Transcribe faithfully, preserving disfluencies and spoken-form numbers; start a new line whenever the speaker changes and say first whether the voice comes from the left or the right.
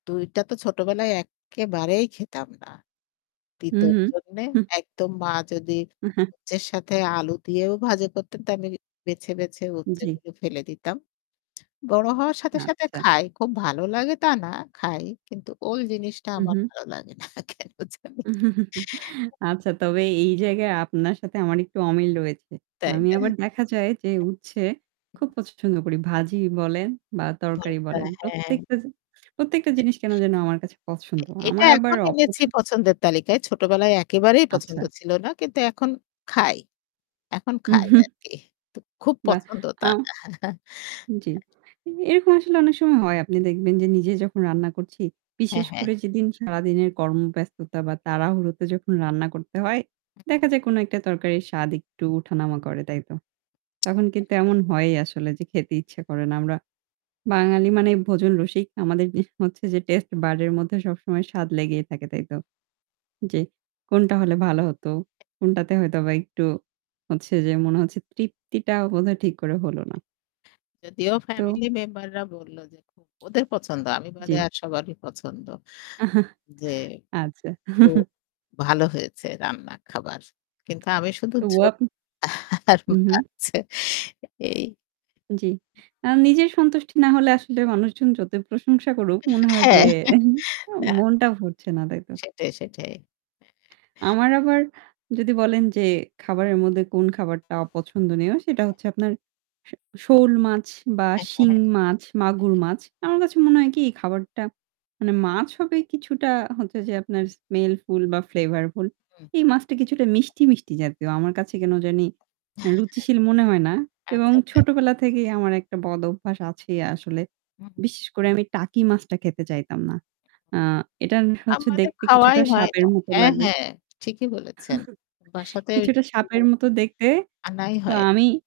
left: দুই টা তো ছোটবেলায় এক্কেবারেই খেতাম না।
right: হুম,
left: তিতোর
right: হুম।
left: জন্যে।
right: হুম।
left: একদম মা যদি
right: এ হ্যা।
left: উচ্ছের সাথে আলু দিয়েও ভাজি করতেন, তা আমি বেছে, বেছে উচ্ছে
right: জ্বী।
left: গুলো ফেলে দিতাম। বড় হওয়ার সাথে, সাথে
right: আচ্ছা।
left: খাই। খুব ভালো লাগে তা না, খাই। কিন্তু ওই জিনিসটা
right: হুম,
left: আমার
right: হুম।
left: ভালো লাগে না কেন জানি।
right: আচ্ছা তবে এই জায়গায় আপনার সাথে আমার একটু অমিল রয়েছে।
left: তাই
right: আমি
left: না?
right: আবার দেখা যায় যে উচ্ছে খুব
left: [unintelligible]
right: পছন্দ করি। ভাজি বলেন বা তরকারি
left: ঘরটা,
right: বলেন।
left: হ্যাঁ।
right: প্রত্যেকটা জি প্রত্যেকটা
left: তে
right: জিনিস কেনো যেন আমার কাছে
left: এ
right: পছন্দ।
left: এটা
right: আমার আবার
left: এখন
right: অপছ
left: এনেছি পছন্দের তালিকায়। ছোটবেলায় একেবারেই
right: আচ্ছা।
left: পছন্দ ছিল না। কিন্তু এখন খাই। এখন
right: উ
left: খাই
right: হু।
left: আরকি। তো খুব
right: বাহ!
left: পছন্দ তা
right: আও
left: না।
right: জ্বি।
left: হ্যাঁ।
right: এ এরকম আসলে অনেক সময় হয়। আপনি দেখবেন যে নিজে
left: হুম।
right: যখন রান্না করছি,
left: হ্যাঁ,
right: বিশেষ
left: হ্যাঁ।
right: করে যেদিন সারাদিনের কর্মব্যস্ততা বা তাড়াহুড়োতে যখন রান্না করতে হয়, দেখা যায় কোনো একটা তরকারির স্বাদ একটু উঠা-নামা করে, তাইতো? তখন কিন্তু
left: একদম।
right: এমন হয়ই আসলে যে খেতে ইচ্ছা করে না। আমরা বাঙালি মানে ভোজন রসিক। আমাদের ই হচ্ছে যে taste bud এর মধ্যে সবসময় স্বাদ লেগেই থাকে তাইতো? যে কোনটা হলে ভালো হত?
left: [unintelligible]
right: কোনটাতে হয়তোবা একটু হচ্ছে যে মনে হচ্ছে তৃপ্তিটা বোধহয় ঠিক করে হল না?
left: যদিও
right: তো
left: ফ্যামিলি মেম্বাররা বলল যে খুব ওদের পছন্দ। আমি
right: জ্বী।
left: বাদে আর সবারই পছন্দ। যে খুব
right: আচ্ছা।
left: ভালো হয়েছে রান্না খাবার। কিন্তু আমি শুধু ঝোল
right: [unintelligible]
left: আর
right: হু, হু।
left: মাছ এই।
right: জ্বি। আ নিজের সন্তুষ্টি না হলে আসলে মানুষজন যতই প্রশংসা করুক মনে হয় যে
left: হ্যাঁ। না।
right: মনটা ভরছে না, তাইতো?
left: সেটাই, সেটাই। হ্যাঁ।
right: আমার আবার যদি বলেন যে খাবারের মধ্যে কোন খাবারটা অপছন্দনীয়? সেটা
left: হ্যাঁ।
right: হচ্ছে আপনার শ শৌল মাছ বা
left: হ্যাঁ, হ্যাঁ,
right: শিং
left: হ্যাঁ। হ্যাঁ,
right: মাছ, মাগুর
left: হ্যাঁ।
right: মাছ। আমার কাছে মনে হয় কি খাবারটা মানে মাছ হবে কিছুটা হচ্ছে যে আপনার smellfull বা flavorful.
left: হুম।
right: এই মাছটা কিছুটা মিষ্টি, মিষ্টি জাতীয়। আমার কাছে কেনো জানি অ্যা রুচিশীল মনে হয় না।
left: হ্যাঁ।
right: এবং
left: আচ্ছা, আচ্ছা।
right: ছোটবেলা থেকেই আমার একটা বদঅভ্যাস আছেই আসলে।
left: হুম।
right: বিশেষ করে আমি টাকি মাছটা খেতে চাইতাম না। আ এটান হচ্ছে
left: আমাদের
right: দেখতে কিছুটা
left: খাওয়াই হয়
right: সাপের
left: না।
right: মত
left: হ্যাঁ,
right: লাগে।
left: হ্যাঁ, ঠিকই বলেছেন। বাসাতে
right: কিছুটা সাপের
left: [unintelligible]
right: মত দেখতে।
left: আনাই
right: তো
left: হয়।
right: আমি